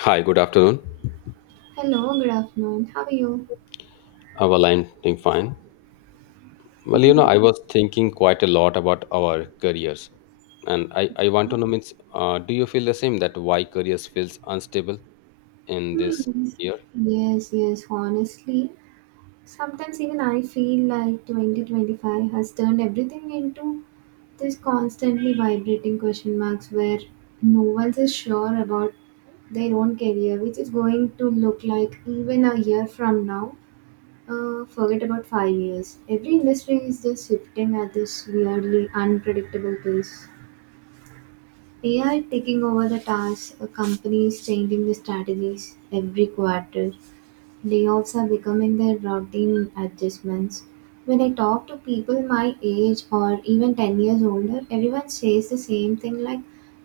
Hi, good afternoon. Hello, good afternoon. How are you? Our line doing fine. Well, you know, Hmm. I was thinking quite a lot about our careers, and I want to know means, do you feel the same that why careers feels unstable in this Hmm. year? Yes, yes, honestly. Sometimes even I feel like 2025 has turned everything into this constantly vibrating question marks where no one's is sure about their own career, which is going to look like even a year from now. Forget about 5 years. Every industry is just shifting at this weirdly unpredictable pace. AI taking over the tasks, companies changing the strategies every quarter. Layoffs are becoming their routine adjustments. When I talk to people my age or even 10 years older, everyone says the same thing like,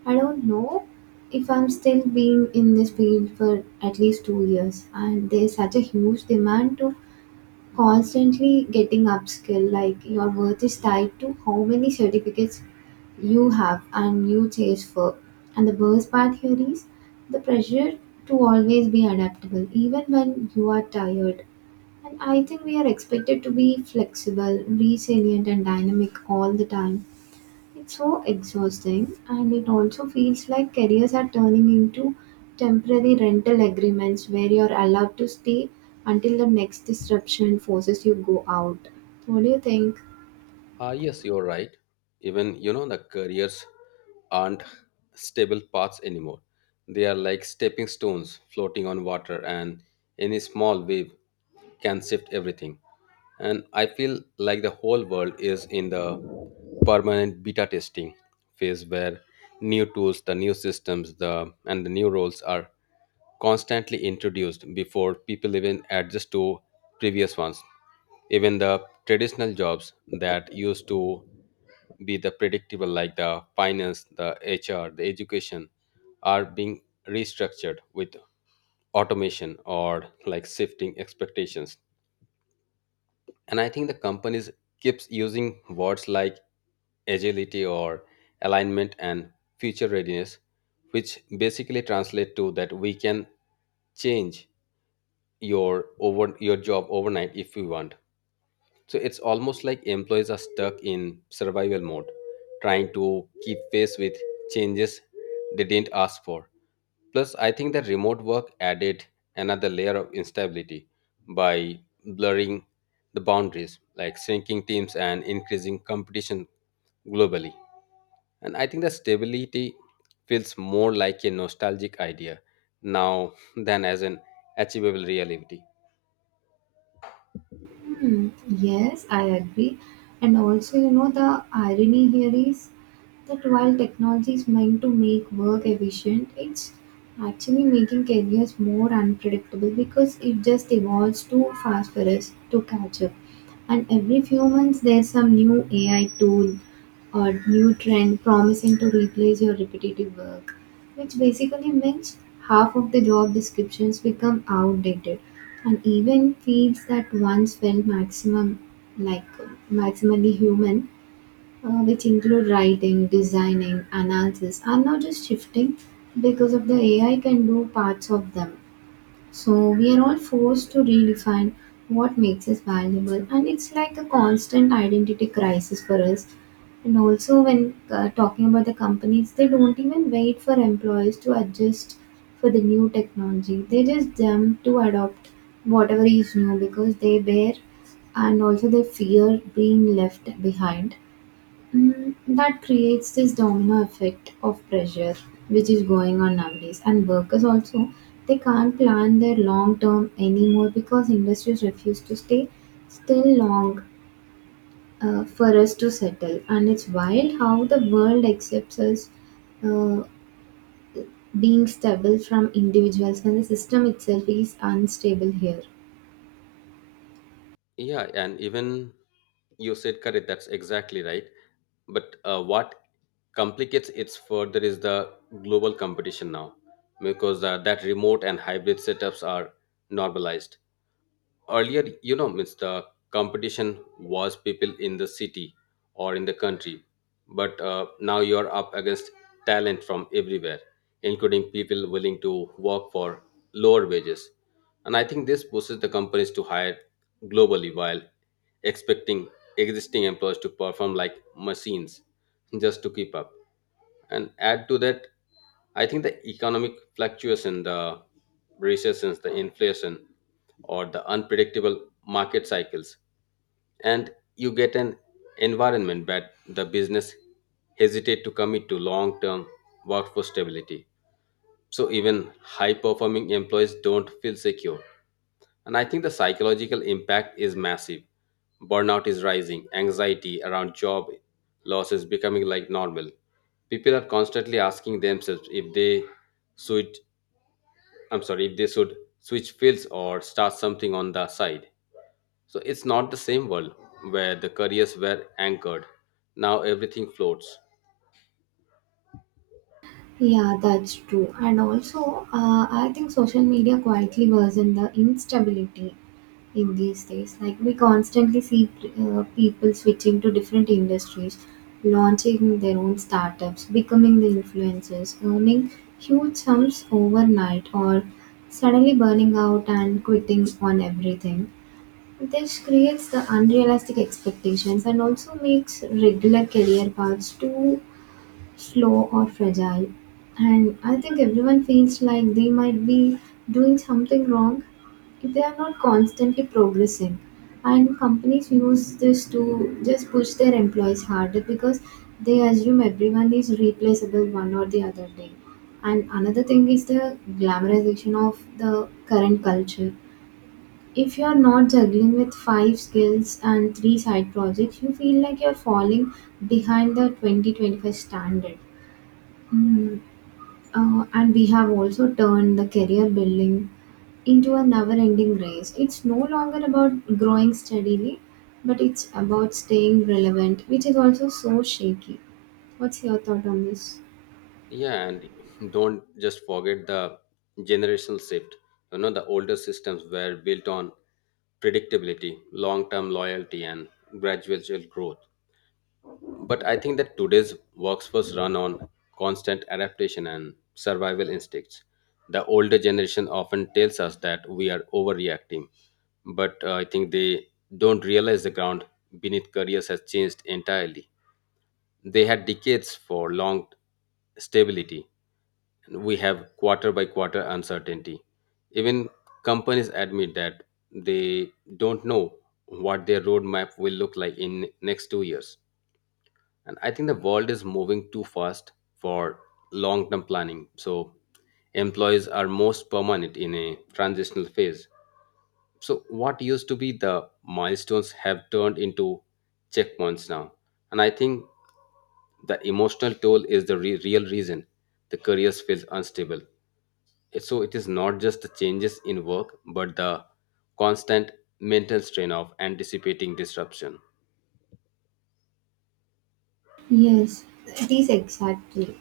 I don't know if I'm still being in this field for at least 2 years. And there's such a huge demand to constantly getting upskilled, like your worth is tied to how many certificates you have and you chase for, and the worst part here is the pressure to always be adaptable even when you are tired, and I think we are expected to be flexible, resilient, and dynamic all the time. It's so exhausting, and it also feels like careers are turning into temporary rental agreements where you're allowed to stay until the next disruption forces you go out. What do you think? Ah, yes, you're right. Even, you know, the careers aren't stable paths anymore. They are like stepping stones floating on water, and any small wave can shift everything. And I feel like the whole world is in the permanent beta testing phase where new tools, the new systems, the and the new roles are constantly introduced before people even adjust to previous ones. Even the traditional jobs that used to be the predictable, like the finance, the HR, the education, are being restructured with automation or like shifting expectations. And I think the companies keeps using words like agility or alignment and future readiness, which basically translate to that we can change your over your job overnight if we want. So it's almost like employees are stuck in survival mode, trying to keep pace with changes they didn't ask for. Plus, I think that remote work added another layer of instability by blurring the boundaries, like shrinking teams and increasing competition globally. And I think that stability feels more like a nostalgic idea now than as an achievable reality. Hmm, yes, I agree. And also, you know, the irony here is that while technology is meant to make work efficient, it's actually making careers more unpredictable because it just evolves too fast for us to catch up. And every few months, there's some new AI tool or new trend promising to replace your repetitive work. Which basically means half of the job descriptions become outdated, and even fields that once felt maximum like maximally human, which include writing, designing, analysis, are now just shifting because of the AI can do parts of them. So we are all forced to redefine what makes us valuable, and it's like a constant identity crisis for us. And also, when talking about the companies, they don't even wait for employees to adjust for the new technology. They just jump to adopt whatever is new because they bear and also they fear being left behind. Mm, that creates this domino effect of pressure which is going on nowadays. And workers also, they can't plan their long term anymore because industries refuse to stay still long for us to settle. And it's wild how the world accepts us uh, being stable from individuals when the system itself is unstable here. Yeah, and even you said correct, that's exactly right. But what complicates it further is the global competition now, because that remote and hybrid setups are normalized earlier, you know, means the competition was people in the city or in the country, but now you're up against talent from everywhere, including people willing to work for lower wages. And I think this pushes the companies to hire globally while expecting existing employees to perform like machines just to keep up. And add to that, I think the economic fluctuation, the recessions, the inflation, or the unpredictable market cycles, and you get an environment that the business hesitate to commit to long-term workforce stability. So even high-performing employees don't feel secure. And I think the psychological impact is massive. Burnout is rising, anxiety around job loss is becoming like normal. People are constantly asking themselves if they should, I'm sorry, if they should switch fields or start something on the side. So it's not the same world where the careers were anchored. Now everything floats. Yeah, that's true. And also, I think social media quietly worsen the instability in these days. Like, we constantly see people switching to different industries, launching their own startups, becoming the influencers, earning huge sums overnight, or suddenly burning out and quitting on everything. This creates the unrealistic expectations and also makes regular career paths too slow or fragile. And I think everyone feels like they might be doing something wrong if they are not constantly progressing. And companies use this to just push their employees harder because they assume everyone is replaceable one or the other day. And another thing is the glamorization of the current culture. If you are not juggling with five skills and three side projects, you feel like you're falling behind the 2025 standard. Mm. And we have also turned the career building into a never ending race. It's no longer about growing steadily, but it's about staying relevant, which is also so shaky. What's your thought on this? Yeah, and don't just forget the generational shift. You know, the older systems were built on predictability, long term loyalty, and gradual growth. But I think that today's workforce run on constant adaptation and survival instincts. The older generation often tells us that we are overreacting, but I think they don't realize the ground beneath careers has changed entirely. They had decades for long stability. We have quarter by quarter uncertainty. Even companies admit that they don't know what their roadmap will look like in next 2 years. And I think the world is moving too fast for long term planning, so employees are most permanent in a transitional phase. So what used to be the milestones have turned into checkpoints now. And I think the emotional toll is the real reason the careers feels unstable. So it is not just the changes in work but the constant mental strain of anticipating disruption. Yes, it is exactly.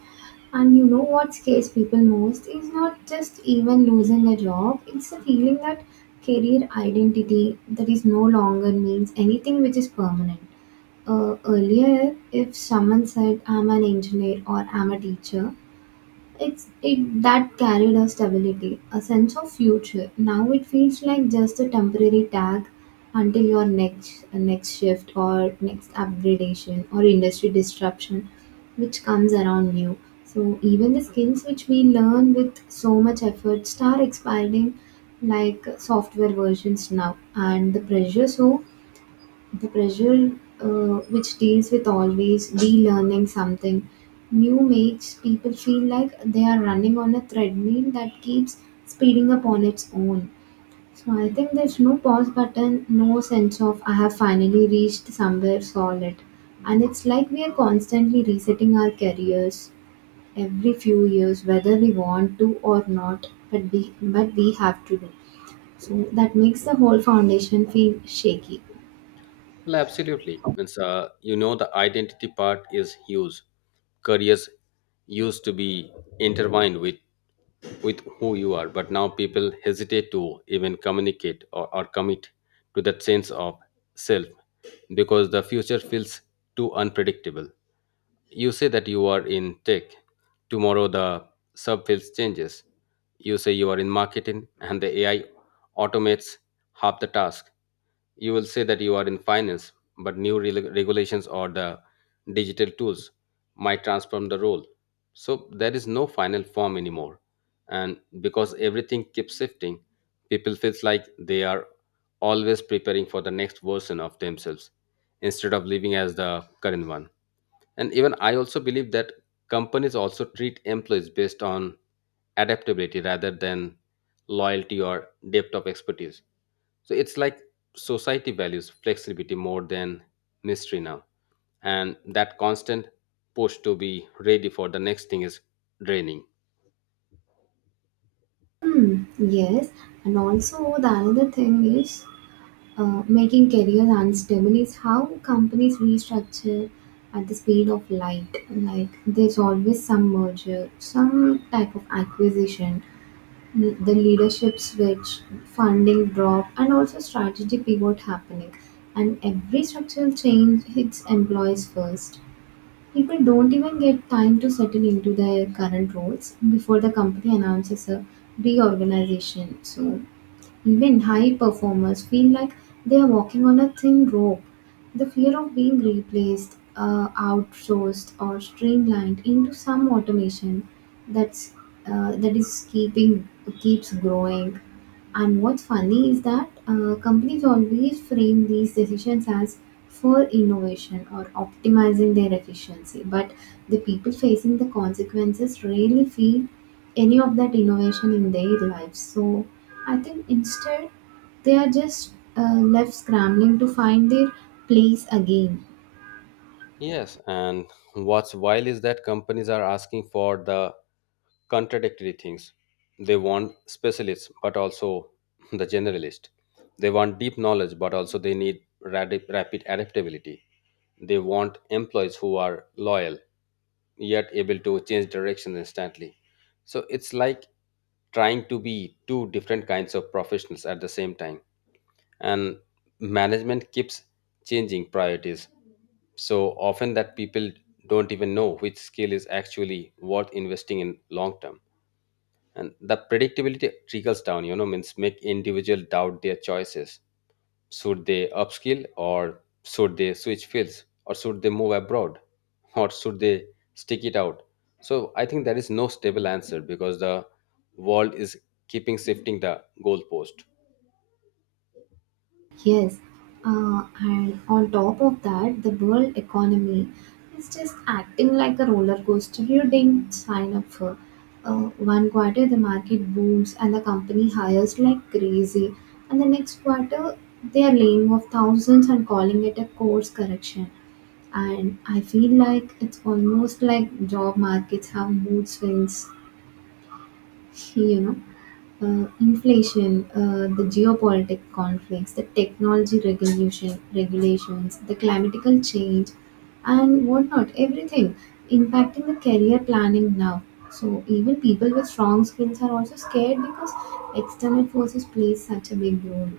And you know what scares people most is not just even losing a job, it's the feeling that career identity that is no longer means anything which is permanent. Earlier, if someone said, I'm an engineer or I'm a teacher, it that carried a stability, a sense of future. Now it feels like just a temporary tag until your next shift or next upgradation or industry disruption which comes around you. So even the skills which we learn with so much effort start expiring like software versions now, and the pressure which deals with always relearning something new makes people feel like they are running on a treadmill that keeps speeding up on its own. So I think there's no pause button, no sense of I have finally reached somewhere solid. And it's like we are constantly resetting our careers every few years, whether we want to or not, but we have to do. So that makes the whole foundation feel shaky. Well, absolutely. Means, you know, the identity part is huge. Careers used to be intertwined with who you are, but now people hesitate to even communicate or commit to that sense of self because the future feels too unpredictable. You say that you are in tech. Tomorrow the subfields changes. You say you are in marketing and the AI automates half the task. You will say that you are in finance, but new regulations or the digital tools might transform the role. So there is no final form anymore. And because everything keeps shifting, people feels like they are always preparing for the next version of themselves instead of living as the current one. And even I also believe that companies also treat employees based on adaptability rather than loyalty or depth of expertise. So it's like society values flexibility more than mystery now, and that constant push to be ready for the next thing is draining. Hmm, yes, and also the another thing is making careers unstable is how companies restructure at the speed of light. Like, there's always some merger, some type of acquisition, the leadership switch, funding drop, and also strategy pivot happening. And every structural change hits employees first. People don't even get time to settle into their current roles before the company announces a reorganization. So, even high performers feel like they are walking on a thin rope. The fear of being replaced, outsourced, or streamlined into some automation that's that is keeping keeps growing. And what's funny is that companies always frame these decisions as for innovation or optimizing their efficiency, but the people facing the consequences rarely feel any of that innovation in their lives. So I think instead they are just left scrambling to find their place again. Yes, and what's wild is that companies are asking for the contradictory things. They want specialists, but also the generalist. They want deep knowledge, but also they need rapid adaptability. They want employees who are loyal, yet able to change direction instantly. So it's like trying to be two different kinds of professionals at the same time. And management keeps changing priorities so often that people don't even know which skill is actually worth investing in long term. And the predictability trickles down, you know, means make individual doubt their choices. Should they upskill or should they switch fields or should they move abroad or should they stick it out? So I think there is no stable answer because the world is keeping shifting the goalpost. Yes, and on top of that, the world economy is just acting like a roller coaster you didn't sign up for. One quarter, the market booms and the company hires like crazy, and the next quarter, they are laying off thousands and calling it a course correction. And I feel like it's almost like job markets have mood swings, you know. Inflation, the geopolitical conflicts, the technology regulations, the climatical change, and whatnot, everything impacting the career planning now. So even people with strong skills are also scared because external forces play such a big role.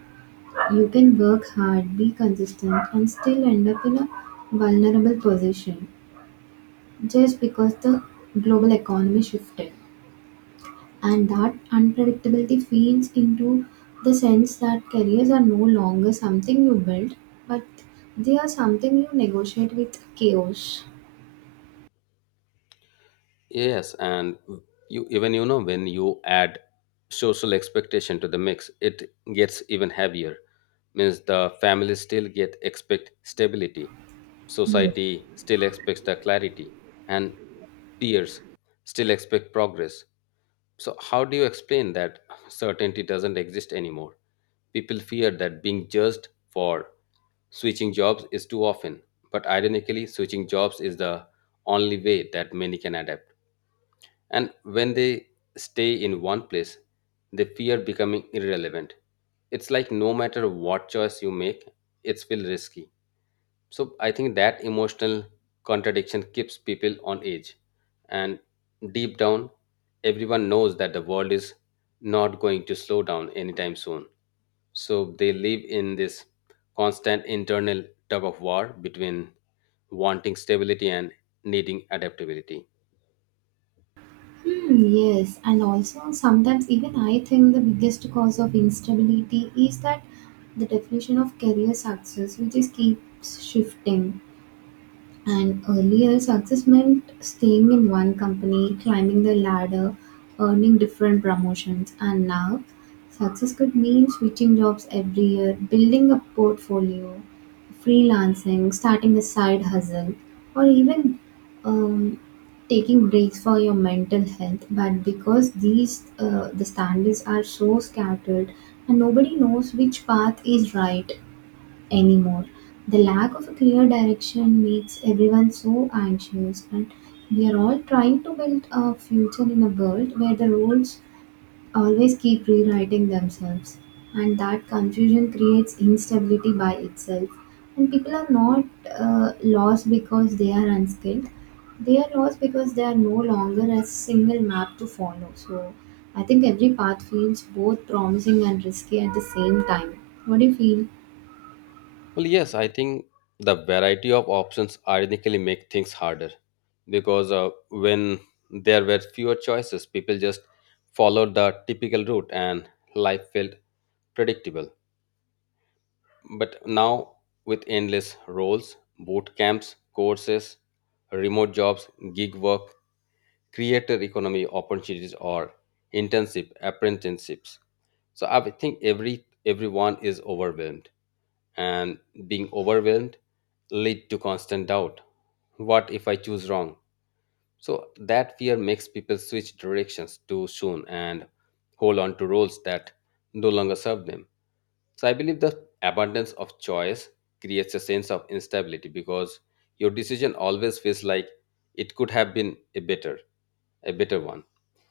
You can work hard, be consistent, and still end up in a vulnerable position just because the global economy shifted, and that unpredictability feeds into the sense that careers are no longer something you build, but they are something you negotiate with chaos. Yes, and you even, you know, when you add social expectation to the mix, it gets even heavier. Means the family still get expect stability, Yes. society still expects the clarity, and peers still expect progress. So how do you explain that certainty doesn't exist anymore? People fear that being judged for switching jobs is too often, but ironically, switching jobs is the only way that many can adapt. And when they stay in one place, they fear becoming irrelevant. It's like no matter what choice you make, it's still risky. So I think that emotional contradiction keeps people on edge. And deep down, everyone knows that the world is not going to slow down anytime soon. So they live in this constant internal tug of war between wanting stability and needing adaptability. Hmm, yes, and also sometimes even I think the biggest cause of instability is that the definition of career success which is keeps shifting. And earlier, success meant staying in one company, climbing the ladder, earning different promotions. And now, success could mean switching jobs every year, building a portfolio, freelancing, starting a side hustle, or even um, taking breaks for your mental health. But because the standards are so scattered, and nobody knows which path is right, anymore. The lack of a clear direction makes everyone so anxious, and we are all trying to build a future in a world where the roles always keep rewriting themselves. And that confusion creates instability by itself. And people are not lost because they are unskilled, they are lost because they are no longer a single map to follow. So I think every path feels both promising and risky at the same time. What do you feel? Well, yes, I think the variety of options ironically make things harder because when there were fewer choices, people just followed the typical route and life felt predictable. But now, with endless roles, boot camps, courses, remote jobs, gig work, creator economy opportunities, or internship apprenticeships, so I think everyone is overwhelmed, and being overwhelmed lead to constant doubt. What if I choose wrong? So that fear makes people switch directions too soon and hold on to roles that no longer serve them. So I believe the abundance of choice creates a sense of instability because your decision always feels like it could have been a better one.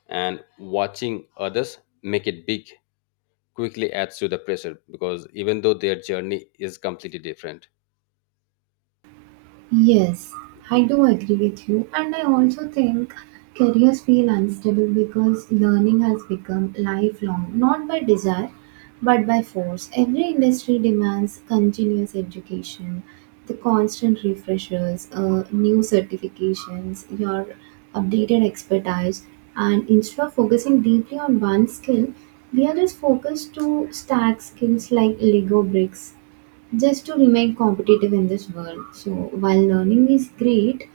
And watching others make it big quickly adds to the pressure because even though their journey is completely different. Yes, I do agree with you, and I also think careers feel unstable because learning has become lifelong, not by desire but by force. Every industry demands continuous education, the constant refreshers, new certifications, your updated expertise, and instead of focusing deeply on one skill, we are just focused to stack skills like Lego bricks just to remain competitive in this world. So while learning is great,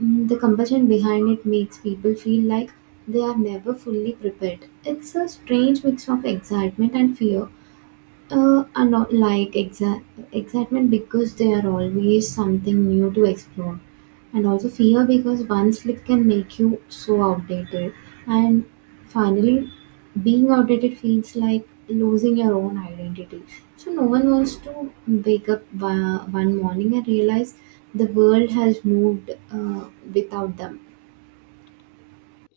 mm, the compulsion behind it makes people feel like they are never fully prepared. It's a strange mix of excitement and fear. Are not like exa- Excitement because they are always something new to explore, and also fear because one slip can make you so outdated. And finally, being outdated feels like losing your own identity. So, no one wants to wake up one morning and realize the world has moved without them.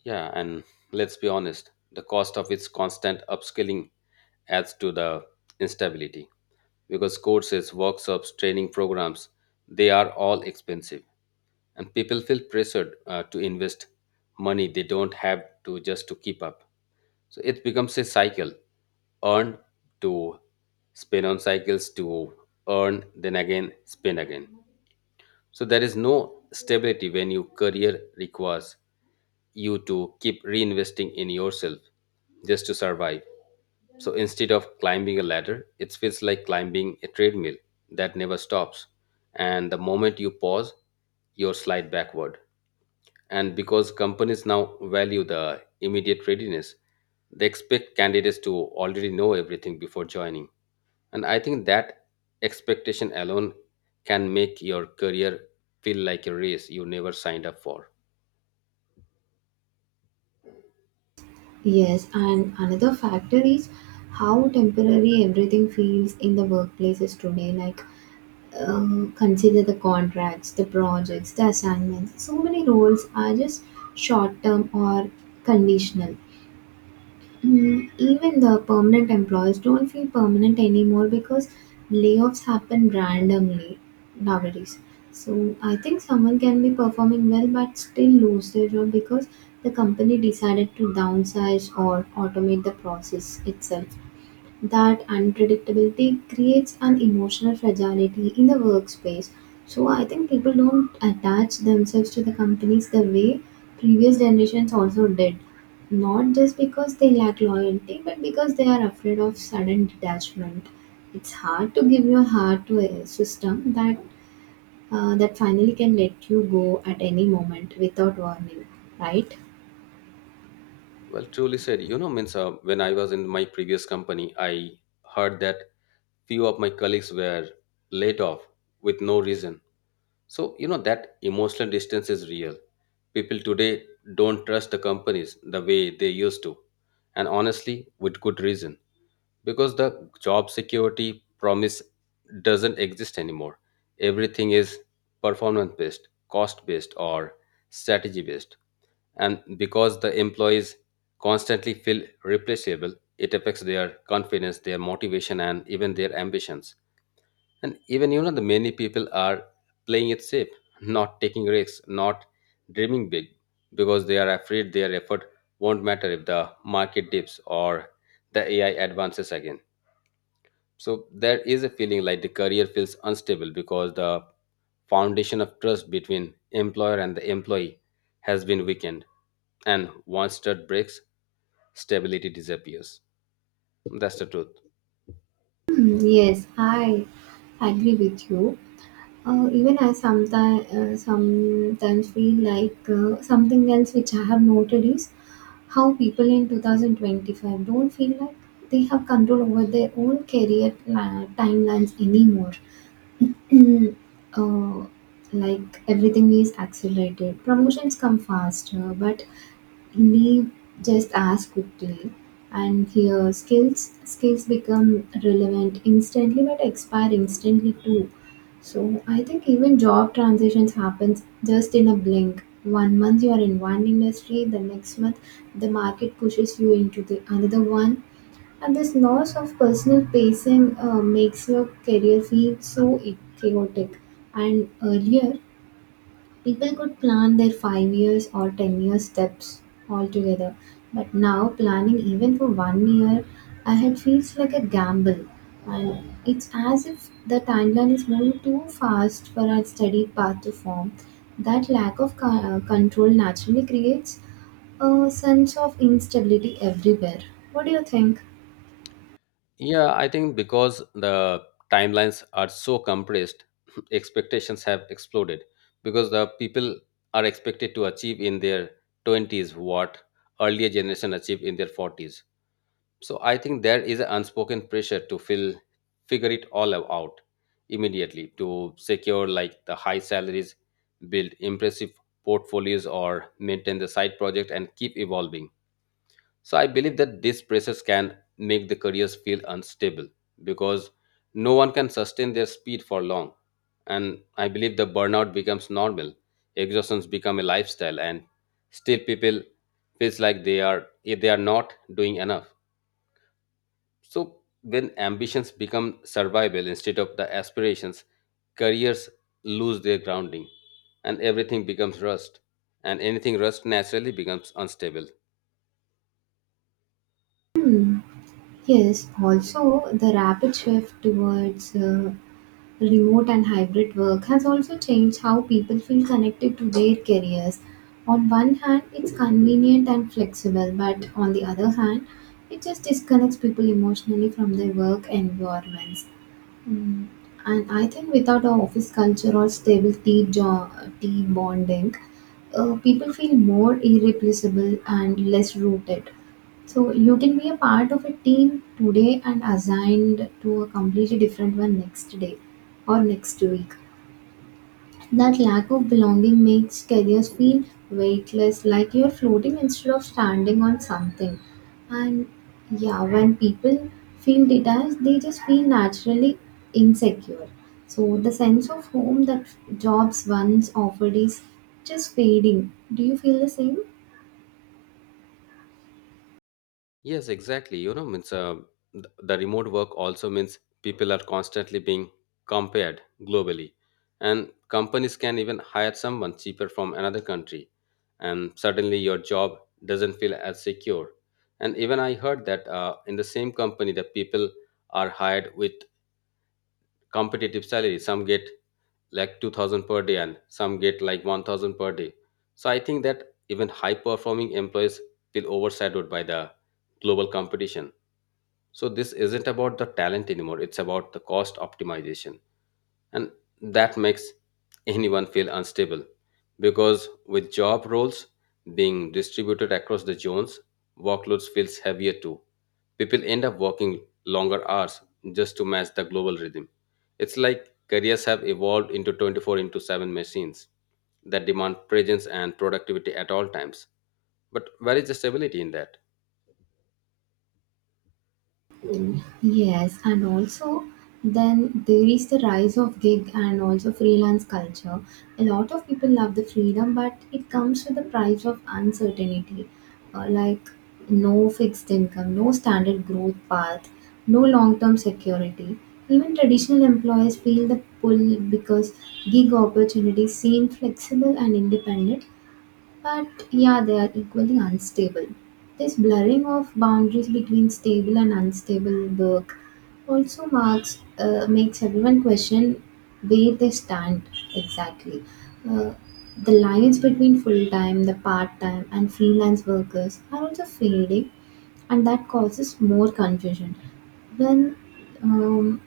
Yeah, and let's be honest, the cost of its constant upskilling adds to the instability because courses, workshops, training programs, they are all expensive, and people feel pressured to invest money they don't have to just to keep up. So it becomes a cycle: earn to spin on cycles to earn, then again spin again. So there is no stability when your career requires you to keep reinvesting in yourself just to survive. So instead of climbing a ladder, it feels like climbing a treadmill that never stops. And the moment you pause, you slide backward. And because companies now value the immediate readiness, they expect candidates to already know everything before joining. And I think that expectation alone can make your career feel like a race you never signed up for. Yes, and another factor is how temporary everything feels in the workplaces today. Like, consider the contracts, the projects, the assignments. So many roles are just short term or conditional. Mm, even the permanent employees don't feel permanent anymore because layoffs happen randomly nowadays. So I think someone can be performing well but still lose their job because the company decided to downsize or automate the process itself. That unpredictability creates an emotional fragility in the workspace. So I think people don't attach themselves to the companies the way previous generations also did. Not just because they lack loyalty, but because they are afraid of sudden detachment. It's hard to give your heart to a system that finally can let you go at any moment without warning, right? Well, truly said. You know, means when I was in my previous company, I heard that few of my colleagues were laid off with no reason. So, you know, that emotional distance is real. People today don't trust the companies the way they used to. And honestly, with good reason. Because the job security promise doesn't exist anymore. Everything is performance based, cost based, or strategy based. And because the employees constantly feel replaceable, it affects their confidence, their motivation, and even their ambitions. And even, you know, the many people are playing it safe, not taking risks, not dreaming big because they are afraid their effort won't matter if the market dips or the AI advances again. So there is a feeling like the career feels unstable because the foundation of trust between employer and the employee has been weakened. And once trust breaks, stability disappears. That's the truth. Hmm, yes, I agree with you. Even I sometimes sometimes feel like something else which I have noted is how people in 2025 don't feel like they have control over their own timelines anymore. Mm, uh, like everything is accelerated, promotions come faster, but we just ask quickly. And here skills become relevant instantly but expire instantly too. So I think even job transitions happens just in a blink. 1 month you are in one industry, the next month the market pushes you into the another one, and this loss of personal pacing makes your career feel so chaotic. And earlier people could plan their 5 years or 10 year steps altogether, but now planning even for 1 year ahead feels like a gamble, and it's as if the timeline is moving too fast for our steady path to form. That lack of control naturally creates a sense of instability everywhere. What do you think? Yeah, I think because the timelines are so compressed, expectations have exploded because the people are expected to achieve in their 20s what earlier generation achieved in their 40s. So I think there is an unspoken pressure to fill figure it all out immediately to secure like the high salaries, build impressive portfolios, or maintain the side project and keep evolving. So I believe that these pressures can make the careers feel unstable because no one can sustain their speed for long. And I believe the burnout becomes normal, exhaustions become a lifestyle, and still people feels like they are if they are not doing enough. So, when ambitions become survival instead of the aspirations, careers lose their grounding and everything becomes rust. And anything rust naturally becomes unstable. Yes, also the rapid shift towards remote and hybrid work has also changed how people feel connected to their careers. On one hand, it's convenient and flexible, but on the other hand, it just disconnects people emotionally from their work environments. Mm. And I think without a office culture or stable team, team bonding, people feel more irreplaceable and less rooted. So you can be a part of a team today and assigned to a completely different one next day or next week. That lack of belonging makes careers feel weightless, like you're floating instead of standing on something. And yeah, when people feel detached, they just feel naturally insecure. So the sense of home that jobs once offered is just fading. Do you feel the same? Yes, exactly. You know, means the remote work also means people are constantly being compared globally, and companies can even hire someone cheaper from another country, and suddenly your job doesn't feel as secure. And even I heard that in the same company, the people are hired with competitive salary. Some get like 2,000 per day, and some get like 1,000 per day. So I think that even high performing employees feel overshadowed by the global competition. So this isn't about the talent anymore, it's about the cost optimization. And that makes anyone feel unstable because with job roles being distributed across the zones, workloads feels heavier too. People end up working longer hours just to match the global rhythm. It's like careers have evolved into 24 into 7 machines that demand presence and productivity at all times. But where is the stability in that? Yes, and also then there is the rise of gig and also freelance culture. A lot of people love the freedom, but it comes with the price of uncertainty, like no fixed income, no standard growth path, no long term security. Even traditional employees feel the pull because gig opportunities seem flexible and independent, but yeah, they are equally unstable. This blurring of boundaries between stable and unstable work also marks makes everyone question where they stand exactly. Uh, the lines between full time, the part time, and freelance workers are also fading, and that causes more confusion. When um,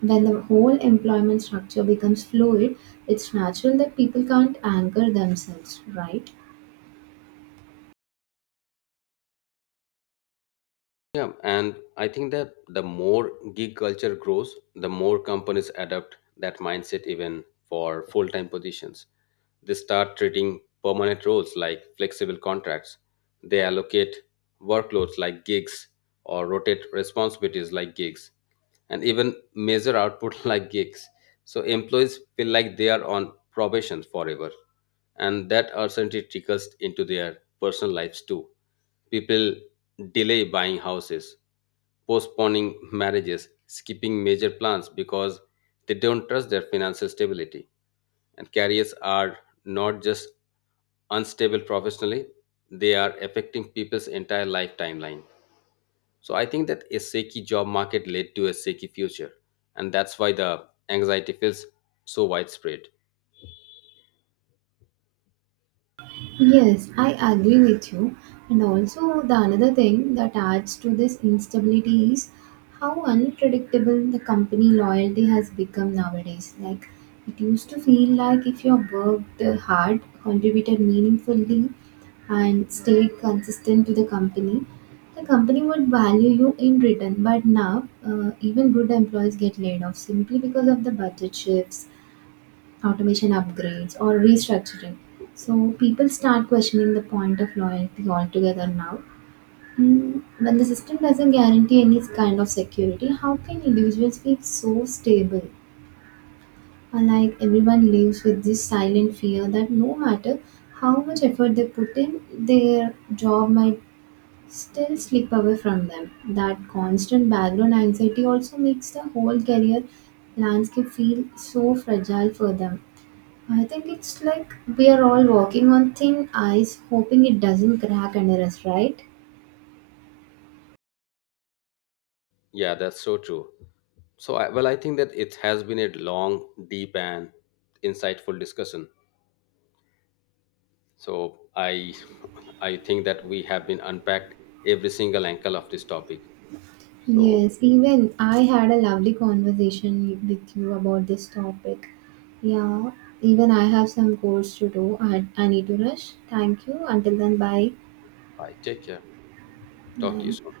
when the whole employment structure becomes fluid, it's natural that people can't anchor themselves, right? Yeah, and I think that the more gig culture grows, the more companies adopt that mindset even for full time positions. They start treating permanent roles like flexible contracts. They allocate workloads like gigs or rotate responsibilities like gigs and even measure output like gigs. So employees feel like they are on probation forever, and that uncertainty trickles into their personal lives too. People delay buying houses, postponing marriages, skipping major plans because they don't trust their financial stability. And careers are not just unstable professionally, they are affecting people's entire life timeline. So I think that a shaky job market led to a shaky future, and that's why the anxiety feels so widespread. Yes, I agree with you. And also, the another thing that adds to this instability is how unpredictable the company loyalty has become nowadays. Like, it used to feel like if you worked hard, contributed meaningfully, and stayed consistent to the company would value you in return. But now, even good employees get laid off simply because of the budget shifts, automation upgrades or restructuring. So people start questioning the point of loyalty altogether now. Mm, when the system doesn't guarantee any kind of security, how can individuals feel so stable? Like everyone lives with this silent fear that no matter how much effort they put in, their job might still slip away from them. That constant background anxiety also makes the whole career landscape feel so fragile for them. I think it's like we are all walking on thin ice, hoping it doesn't crack under us, right? Yeah, that's so true. So I, well, I think that it has been a long, deep, and insightful discussion. So I, I think that we have been unpacked every single angle of this topic. So Yes, even I had a lovely conversation with you about this topic. Yeah, even I have some course to do. I need to rush. Thank you. Until then, bye. I take care. Talk to you Bye. soon.